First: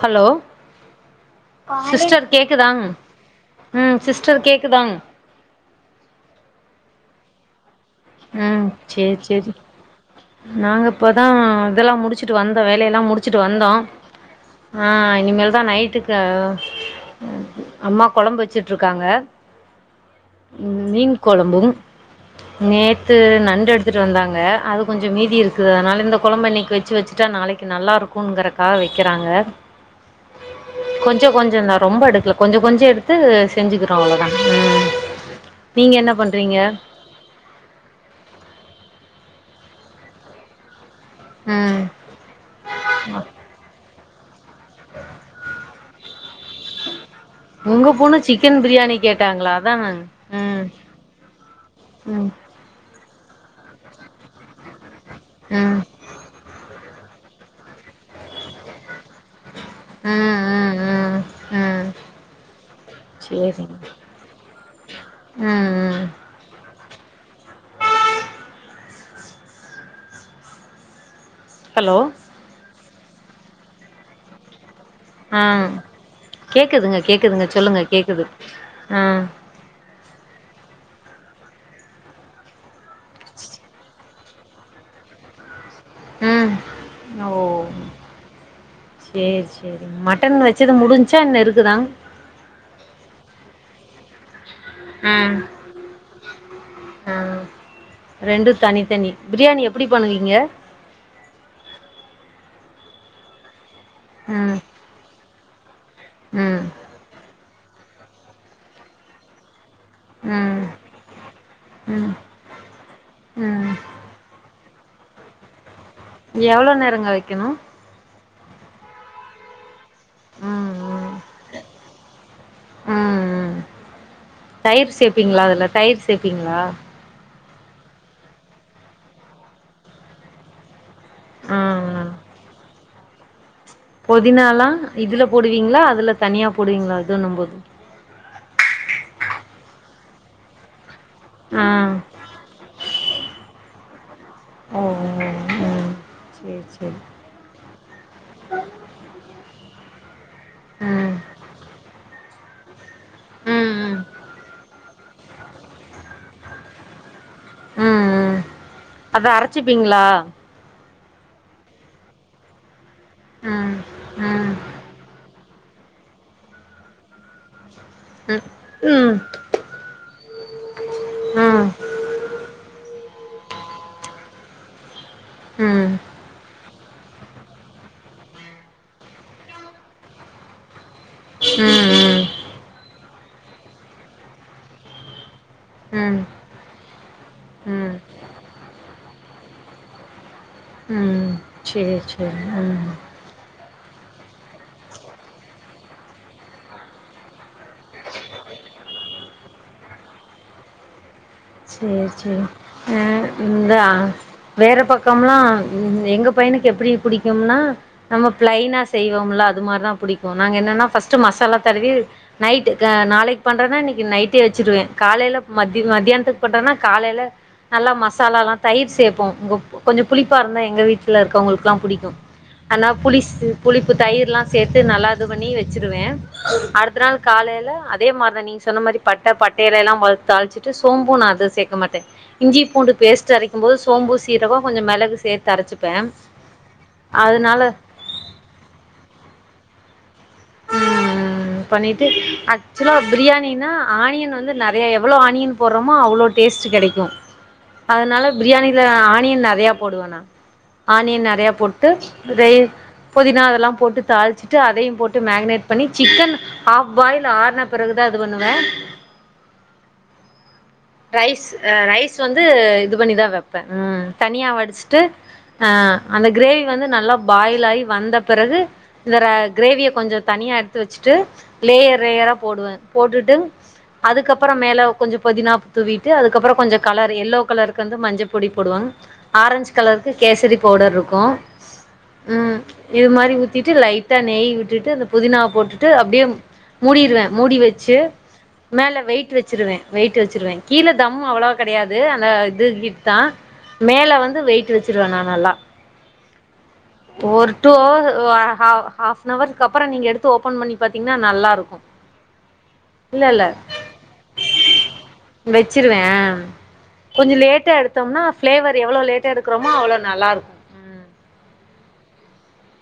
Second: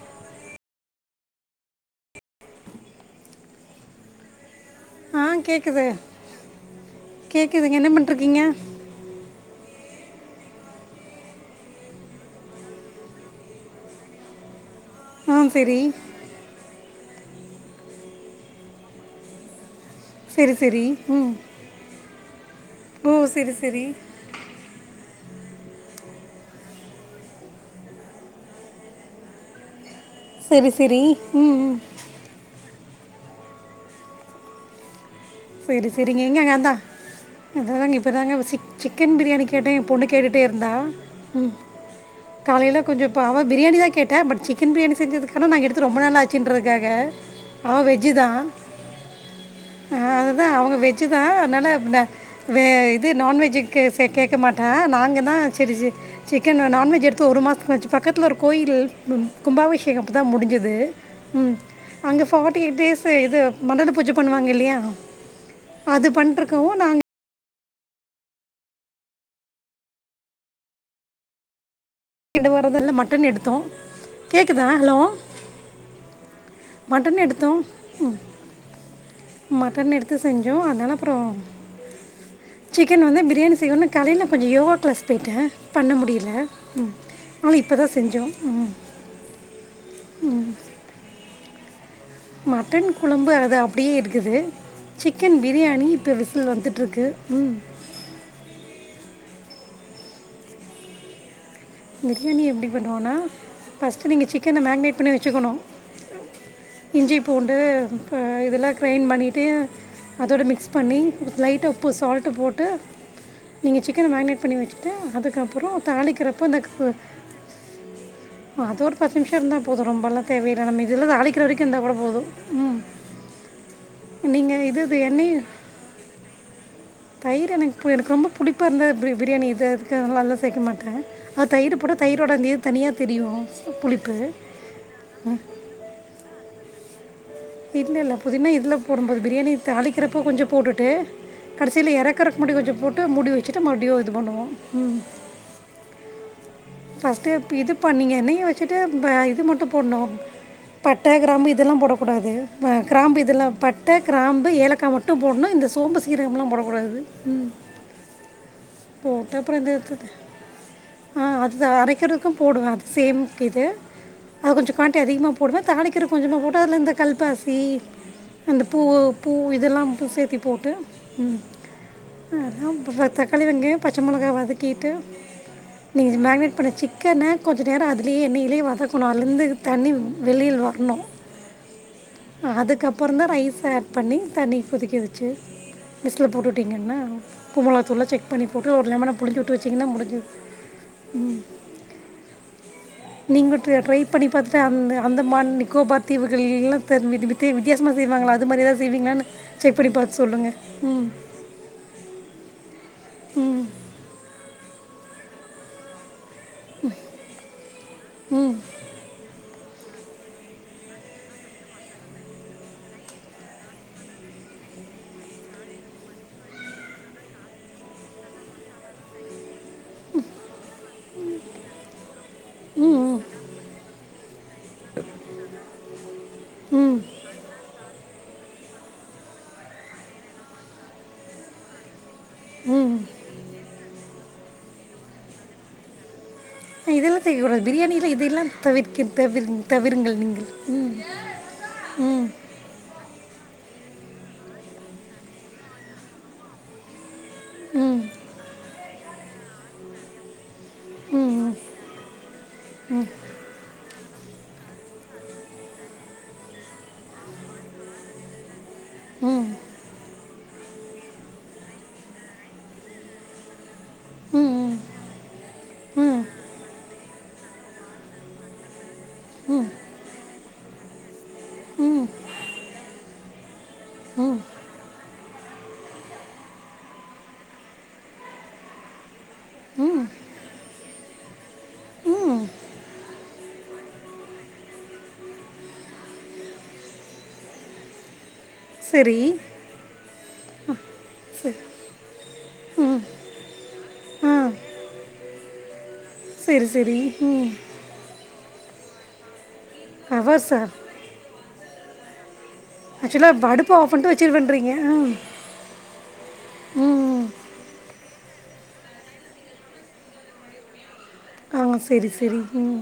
Hello sister கேக்குதா ம் sister கேக்குதா ஆ கேக்குது கேக்குதுங்க என்ன பண் ம் சேரி சேரி நாங்க இப்போதா இதெல்லா முடிச்சிட்டு வந்தோ வேலையெல்லா முடிச்சிட்டு வந்தோ ஆ இனிமேல் தா நைட்டுக்கு அம்மா கொழம்பு வச்சிட்ருக்காங்க சரி சரி மீன் ம் கொழம்பு ஓ நேத்து சரி நண்டு சரி எடுத்துட்டு வந்தாங்க அது கொஞ்ச மீதி இருக்குது அதனால இந்த கொழம்பு இன்னிக்கு வச்சு வச்சுட்டா நாளைக்கு நல்லா இருக்கும்ங்கிறக்காக வக்கிறாங்க சரி சரி கொஞ்ச ம் கொஞ்சந்தா ம். ரொம்ப எடுக்கல கொஞ்ச கொஞ்ச எடுத்து செஞ்சுக்கிறோ அவ்ளோதா சரி நீங்க என்ன சரிங்க எங்க அங்கே பண்றீங்க அந்தா அதாங்க இப்போதாங்க சி சிக்கன் பிரியாணி கேட்ட எ பொண்ணு கேட்டுட்டே இருந்தா ம் காலைல கொஞ்ச அவ பிரியாணி தா கேட்டா பட் சிக்கன் பிரியாணி செஞ்சதுக்க நா எடுத்து ரொம்ப நாள் ஆச்சுன்றக்கு க்காக அவ உங்க வெஜ்ஜு பொண்ணு தா சிக்கன் பிரியாணி கேட்டாங்களா அதா ம் ஆ அதா ம் அவங்க வெஜ்ஜுதா அதனால இது நா ம் வே நான் வெஜ்ஜு கேக்க மாட்டே நாங்க ஆ சேரி ம் சேரி சிக்கன் நான்வெஜ் எடுத்து ஒரு மாசம் ஆச்சு பக்கத்துல ஒரு கோயில் கும்பாபிஷேகம் இப்பதா முடிஞ்சது ம் அங்க பார்டி எய்ட் டேஸ்சு இது சேரிங்க மண்டல பூஜை பண்ணுவாங்க இல்லயா ம் ம் அது பண்ட்ருக்கவு நாங் ஹலோ இந்த வாரத இல்ல மட்டன் எடுத்தோ கேக்குதா ஹலோ ஆ கேக்குதுங்க மட்டன் கேக்குதுங்க எடுத்தோம் சொல்லுங்க கேக்குது ஆ மட்டன் எடுத்து செஞ்சோ அதால அப்பறோ சிக்கன் வந்து பிரியாணி செய்யணும்னா காலைல கொஞ்ச யோகா க்ளாஸ் போயிட்டே பண்ண முடில ம் ஓ சேரி சேரி மட்டன் வச்சது முடிஞ் ச்சன் இருக்குதா மட்டன் குழம்பு அது அப்டியே இருக்குது ம் சிக்கன் பிரியாணி இப்ப விசில் வந்துட்ருக்கு ஆ ம் ரெண்டு தனித்தனி பிரியாணி எப்டி பண்ணுவீங்க பிரியாணிய எப்டி பண்ணுவோனா ஃபஸ்ட்டு நீ ம் சிக்கன மேக்னட் பண்ண வச் ச்சுக்கணு ம் இஞ்சி பூண்டு இப்போ இதல்லா கிரைண்ட் பண்ணிட்டு சிக் அதோட ம் மிக்ஸ் பண்ணி லைட்டா உப்பு ம் சால்ட்டி போட்டு ம் நீங்க கன மேக்னேட் பண்ணி வச்சுட்டு அதுக்கப்பற தாளிக்கிறப்போ இந்த எவ்ளோ நேரங்க வைக்கணு அது ஒரு பத்து நிமிஷ இருந்தா போது ரொம்பல்லா தேவையில்ல ம் நம்ம இதுல ம் இருந்து அளிக்கிற வரைக்கு இருந்தா கூட போது ம் நீங்க இதுவே இருப்பிங்களா இந்த டைல்ஸ் சேப்பிங்களா தயிர் எனக்கு எனக்கு ரொம்ப புளிப்ப இருந்த பிரி பிரியாணி இது அதுக்கு அது மாரில சேக்க மாட்டே அ ஆ தயிர் போட்டா ஆ தயிரோட நீர் தனியா தெரியு புதினாலா இதுல போடுவீங்களா அதுல தனியா போடுவீங்களா அது ஒண்ணு போது இல்ல இல்ல புதினா இதில போடும்போது பிரியாணி தாளிக்கிறப்போ கொஞ்ச போட்டுட்டு ஆ கடைசியில எறக்கறக்கு முடி கொஞ்ச போட்டு முடி வச்சுட்டு மறுடியு இது பண்ணுவோ ஓ ம் ஓ ம் சேரி சேரி பர்ஸ்ட்டு இதுப் பண்ணீங்க என்னய வச்சுட்டு ப இது மட்டு போடணு பட்ட ம் கிராம்பு இதெல்லா போடக்கூடாது ப கிராம்பு இதெல்லா பட்ட ம் ம் கிராம்பு ஏலக்கா மட் ட்டும் போட்ணு இந்த சோம்பு சீரகம்லா போடகூடாது ம் ம் ம் அத போட்டு அப்புறம் இந்த அரச்சிப்பீங்ளா இது- ஆ அதுதா அரைக்கிறக்கும் போடுவே அ சேம்க்கு இது ம் ம் அது கொஞ்சக் பாட்டி அதிகமா போடுவே தாளிக்கிறக் கொஞ்சமா போட்டு அதுல இந்த கல்பாசி ம் ம் அந்த பூவு ம் பூ இதெல்லாம்பு சேத்திப் போட்டு ம் அதாம் இப்ப தக்காளி வெங்காயோ பச்ச மெளகா வதக்கீட்டு ம் நீங்க மேகினேட் பண்ண சிக் க்கன்ன கொஞ்ச நேரோ அதுலியே எண்ணெயிலியே வதக்குணு அலந்து தண்ணி வெளில் வர்ணு ம் ம் அதுக்கப்புறந்தா ரைஸ ஆட் பண்ணி தண்ணி கொதிக்க வெ ச்சு ம் ம் விசிலப் போட்டுட்டீங்கன்னா ம் [unintelligible] செக் பண்ணி போட்டு ஒரு லெமன புழிஞ்சி விட்டு வெச்சிங்கின்னா முடிஞ்சது ம் சேர் சேர் ம் நீங்க ட்ரே ட்ரைப் பண்ணி பாத்துட்டு அந்த அந்தமான் நிக்கோபாத்தீவுக் [unintelligible] வித்யாசமா செய்வாங்ளா அ மாரி எதாவ்து செய்வீங்லானு செக் பண்ணி பாத் சொல்லுங்க ம் சேர் சேரிங் அ ம் இந்த ஆ வேறப் பக்கம்லா எங்கப் பையனுக்கு எப்டி புடிக்கும்னா நம்ம ம் பிளைனாச் செய்வோம்லா அது மாரிதாம் புடிக்கு நாங்க என்னனா ஃபஸ்ட்டு மசாலாத் தடவி நைட்டு க நாளைக் பண்றனா இன்னைக்கி நைட்டே வெச்சுருவே காலைல மத்தி மத்தியான்த்துக் கொட்டோனாக் காலைல நல்லா மாசலாலாத் தயிர் சேப்போ வுங்கப் கொஞ்சோ புளிப்பாருந்தா எங்க வீட்ல இருக்கவுங்ளுக்லாம் புடிக்கு அன்னாப் ம் புளிஸ்சு புளிப்பு தயிர்லா சேத்து நல்லா இது பண்ணி வெச்சிருவே ம் அடுத்த நாள் காலைல அத் தே மார்தா நீங்க சொன்ன மாரி பட்ட பட்டைலேலாம் மொல் தாள்ச்சிட்டு சோம்பு நா அது சேக்க மாட்டே இஞ்சி ம் பூண்டு ம் பேஸ்ட்டு அரைக்கும் போது சோம்பு சீரகோ கொஞ்சோ மெளகு சேத்து அரச்சிப்பே அ இதெல்லா சேக்ககூடாது அதனால பிரியாணியில இது எல்லாந் தவிர்க்கிர் தவிர்ந் தவிருங்கள் நீங்கள் ம் ம் பண்ணிட்டு ம் அக் சுலா பிரியாணினா ஆனியன் வந்து நெறைய எவ்ளோ ஆனியன் போர்றோமோ அவ்ளோ டேஸ்ட்டு கெடைக்கு ம் அதனால பிரியாணில ஆனியன் நெறையாப் போடுவே நா ஆனியன் ம் ம் நெறையப் போட்டு ரை பொதினா அதெல்லாம் போட்டு தாள்ச்சிட்டு அதையும் போட் ட்டு மேகனேட் பண்ணி சிக்கன் ஹாஃப் பாயில் ஆனப் பிறகுதா இது பண்ணுவே ம் ரைஸ் அ ரைஸ் வந்து இது பண்ணிதா வெப் பே ம் தனியா ம் வடிச்ட்டு அ ம் அந்த கிரேவி வந்து நல்லாப் பாயிலாயி வந்தப் பிறகு இந்த ரே கிரேவியக் கொஞ்சோ தனியா எட்த்து வெச்சுட்டு லேயர் ரேயராப் போடுவே போட்டுட்டு ம் ம் அதுக்கப்பறம் மேல கொஞ்சோ பொதினாப் தூவிட்டு அதுக்கப்புறோ கொஞ்சக் கலரு எல்லோக் கலருக்கு வந்து மஞ்சப் பொடி போடுவாங்க ஆரஞ்சு ம் கலருக்கு கேசரிப் பவுடர்ருக்கு ம் இது மாரி ஊத்திட்டு லைட் டா நெய் விட்டுட்டு அந்தப் புதினாவப் போட்டுட்டு அப்டியே மூடிருவே மூடி வெச்சு மேல சரி வெயிட் வெச்சுருவே வெயிட்டு வெச்சிருவே கீழ தம் சரி அவ்ளவாக் கெடையாது அந்த இது கிட்தா மேல ஆ வந்து வெயிட்டு வெச்சிருவே நா நல்லா செரி செரி ஒரு டூ [unintelligible] ஹாஃப்னவருக்கப்பறோ நீங்க எடுத்து அவர் ஓப்பன் சார் பண்ணி பாத்தீங்னா நல்லாருக்கு இல்ல இல்ல ஆக்சுவலாக அடுப்பை ஆஃப் பண்ணிட்டு வச்சிருவேன்றீங்க ம் வெச்சிருவே அ ம் கொஞ்ச லேட்டா எடுத்தம்னா ஃப்ளேவர் எவ்ள லேட்டா எடுக்கறமோ அவ்ள நல்லாருக்கு ஆ செரி செரி ம்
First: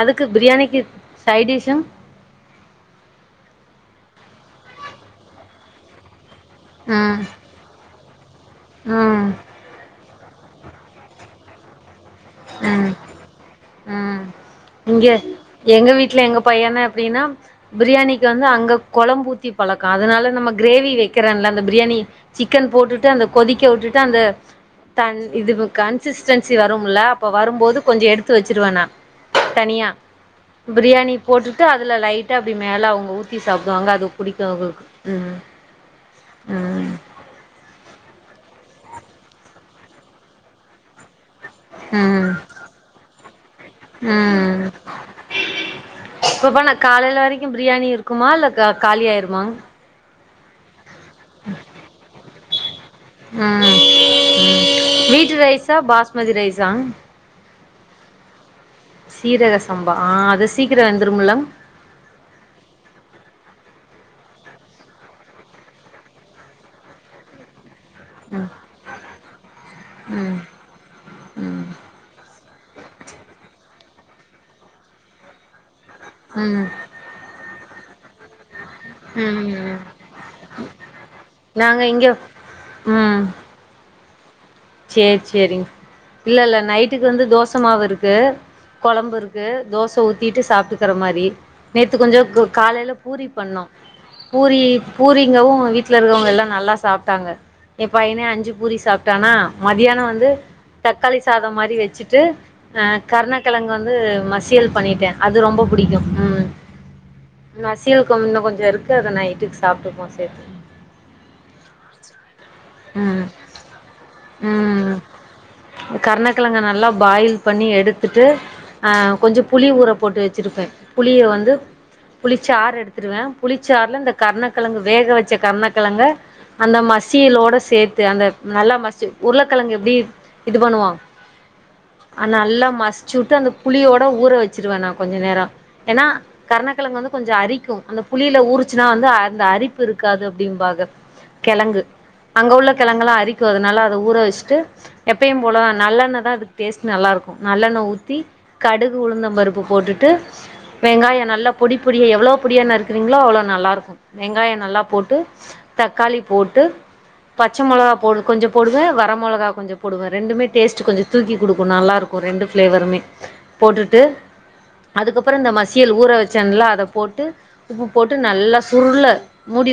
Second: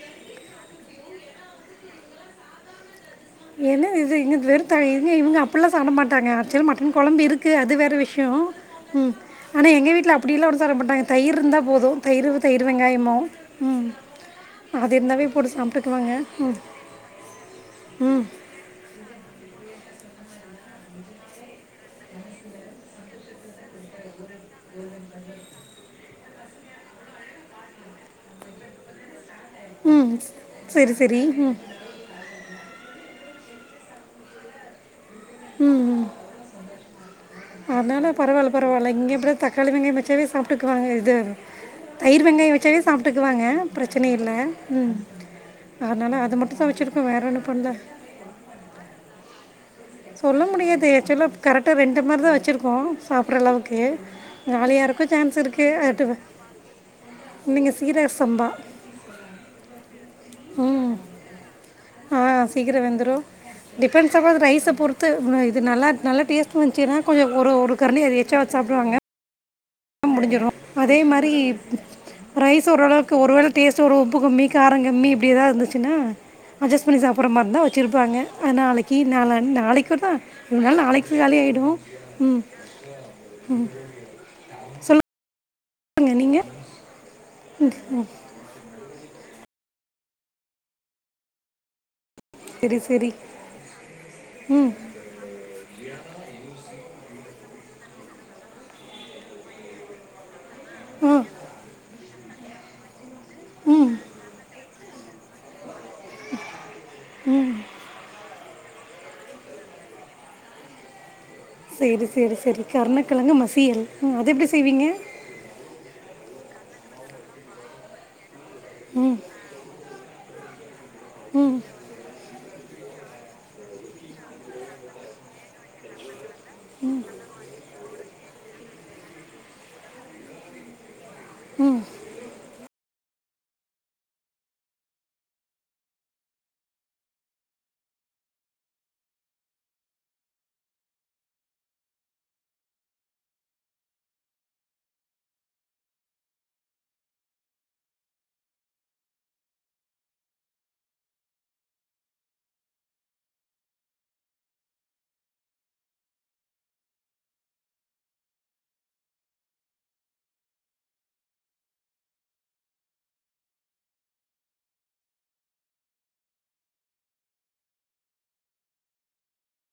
அதுக்கு பிரியாணிக்கு சைடிஸு என்ன இது இங்க வெறு த இங்க இவுங்க அப்டில்லா சாப்ட மாட்டாங்க ஆக்சுவலா மட்டன் ம் கொழம்பு இருக் கு அது வேற விஷய ம் ஆனா எங்க வீட்ல அப்டியெல்லா ஒன்னு சொல்ல மாட்டாங்க தயிர் இருந்தா போது தயிரு தயிர் ம் வெங்காயமு ம் அது இங்க இருந்தாவே போட்டு எங்க சாப்பிட்டுக்குவாங்க வீட்ல எங்க ம் பையனா எப்டின்னா ம் பிரியாணிக்கு வந்து அங்க கொழம்பூத்தி பழக்க அதனால நம்ம கிரேவி வெக்கிறன்ல அந்த பிரியாணி சிக்கன் போட்டுட்டு அந்த கொதிக்க உட்டுட்டு அந்த தன் இதுக்கு கன்சிஸ்டன்சி வருமுல்ல அப்ப வரும்போது கொஞ்ச எடுத்து வெச்சிருவ நா தனியா ம் சரி பிரியாணி சரி ம் போட்டுட்டு அதுல லைட்டா அப்டி மேல அவங்க ஊத்தி சாப்டுவாங்க அது புடிக்கு அவங்களுக்கு ம் ம் அதனால பரவால்ல பரவால்ல இங்கே இப்படி தக்காளி வெங்காய வெச்சாவே சாப்ட்டுக்குவாங்க இது தயிர் ம் வெங்காய வெச்சாவே சாப்ட்டுக்குவாங்க பிரச்சனை இல்ல ம் அதனால அது மட்டுதா வெச்சிருக்கோ வேற ஒன்னு பண்ல க்குமா இல்ல க காலியாயிருமா சொல்ல முடியாது ஆக்சுலா கரெக்டா ரெண்டு டம்ளர்தா வெச்சிருக்கோ சாப்பற ம் அளவுக்கு காலியாருக்கு சான்ஸ் இருக்கு அதுட்டு தாங் நீங்க சீரக சம்பா சீரக சம்பா ஆ அது சீக்கர ம் வெந்துருமல்லங் ஆ சீக்கர வெந்துரு டிபெண்ட்ஸ் அபான் த ரைஸ பொறுத்து இது நல்லா நல்ல டேஸ்ட் வந்ச்சுனா கொஞ்ச ஒரு ஒரு கரண்டி எச்சா வெச்சு சாப்டுவாங்க ம் முடிஞ்சிரு அதே மாரி ம் ரைஸ் ஓரளவுக்கு ஒரு வேள டேஸ்ட்டு ஒரு உப்பு கம்மி காரங் கம்மி இப்டி எதாவுது இருந்துச்சுன்னா அட்ஜஸ் பண்ணி சாப்பற மாரி இருந்தா வெச்சிருப்பாங்க அது நாளைக் கி நாளா ம் ம் நாளைக்குதா இருந்தாலு நாளைக்கு காலி ஆயிடு நாங்க இங்க ம் ம் ம் சேர் சேரிங் பாருங்க நீங்க இல்லல்ல நைட்டுக்கு வந்து தோசமாவு இருக்கு கொழம்பு இருக்கு தோச ஊத்திட்டு சாப்ட்டுக்கிற மாரி நேத்து கொஞ்ச சரி காலைல சரி பூரி பண்ணோ பூரி ம் பூரிங்கவு எங்க வீட்ல இருக்கிறவங்க எல்லா நல்லா சாப்ட்டாங்க எ பையனே அஞ்சு பூரி சாப்ட்டானா மதியான வந்து ஆ தக்காளி சாதம் மாரி வெச்சுட்டு அ கருணக்கெழங்கு ம் வந்து மசியல் பண்ணிட்டே அது ரொம்ப பிடிக்கு ம் மசியல் கொ இன்னு கொஞ்ச இருக்கு அத நைட்டுக்கு சாப்ட்டுப்போ சேத்து சேரி சேரி சேரி ம் கருணக்கெழங்கு மசியல் அது எப்டி செய்விங்க ம் கருணக்கெழங்க நல்லா பாயில் பண்ணி எடுத்துட்டு அ ம் கொஞ்ச புளி ஊற போட்டு வெச்சுருப்பே புளிய வந்து புளிச்சாறு எடுத்துருவ புளிச்சாறுல இந்த கருணக்கெழங்கு வேக வெச்ச கருணக்கெழங்க அந்த மசியலோட சேத்து அந்த நல்லா மசிச்சு உருளைக்கெழங்கு எப்டி இது பண்ணுவோ அ நல்லா மசிச்சுட்டு அந்த புளியோட ஊற வெச்சிருவ நா கொஞ்ச நேர ஏன்னா கருணக்கெழங்கு வந்து கொஞ்ச அரிக்கு அந்த புளியில ஊறுச்சுன்னா வந்து அந்த அரிப்பு இருக்காது அப்டிம்பாங்க கெழங்கு அங்க உள்ள கெழங்கல்லா அரிக்கு அதனால அத ஊற வெச்ட்டு எப்பயும் போல நல்லெண்ண தா அதுக்கு டேஸ்ட் நல்லாருக்கு நல்லெண்ண ஊத்தி கடுகு உளுந்தம்பருப்பு போட்டுட்டு வெங்காயோ நல்லா பொடி பொடி எவ்ளோ பொடியா நருக்றீங்ளோ அவ்ளோ நல்லாருக்கு வெங்காயோ நல்லா போட்டு தக்காளி போட்டு பச்ச மொளகா போடு கொஞ்ச போடுவே வர மொளகா கொஞ்ச போடுவே ரெண்டுமே டேஸ்ட் கொஞ்ச தூக்கி குடுக்கு நல்லாருக்கு ஒரு ரெண்டு ஃப்ளேவருமே போட்டுட்டு அதுக்கப்றோ இந்த மசியல் ஊற வச்சன்ல அதப்போட்டு உப்பு போட்டு நல்லா சுருள மூடி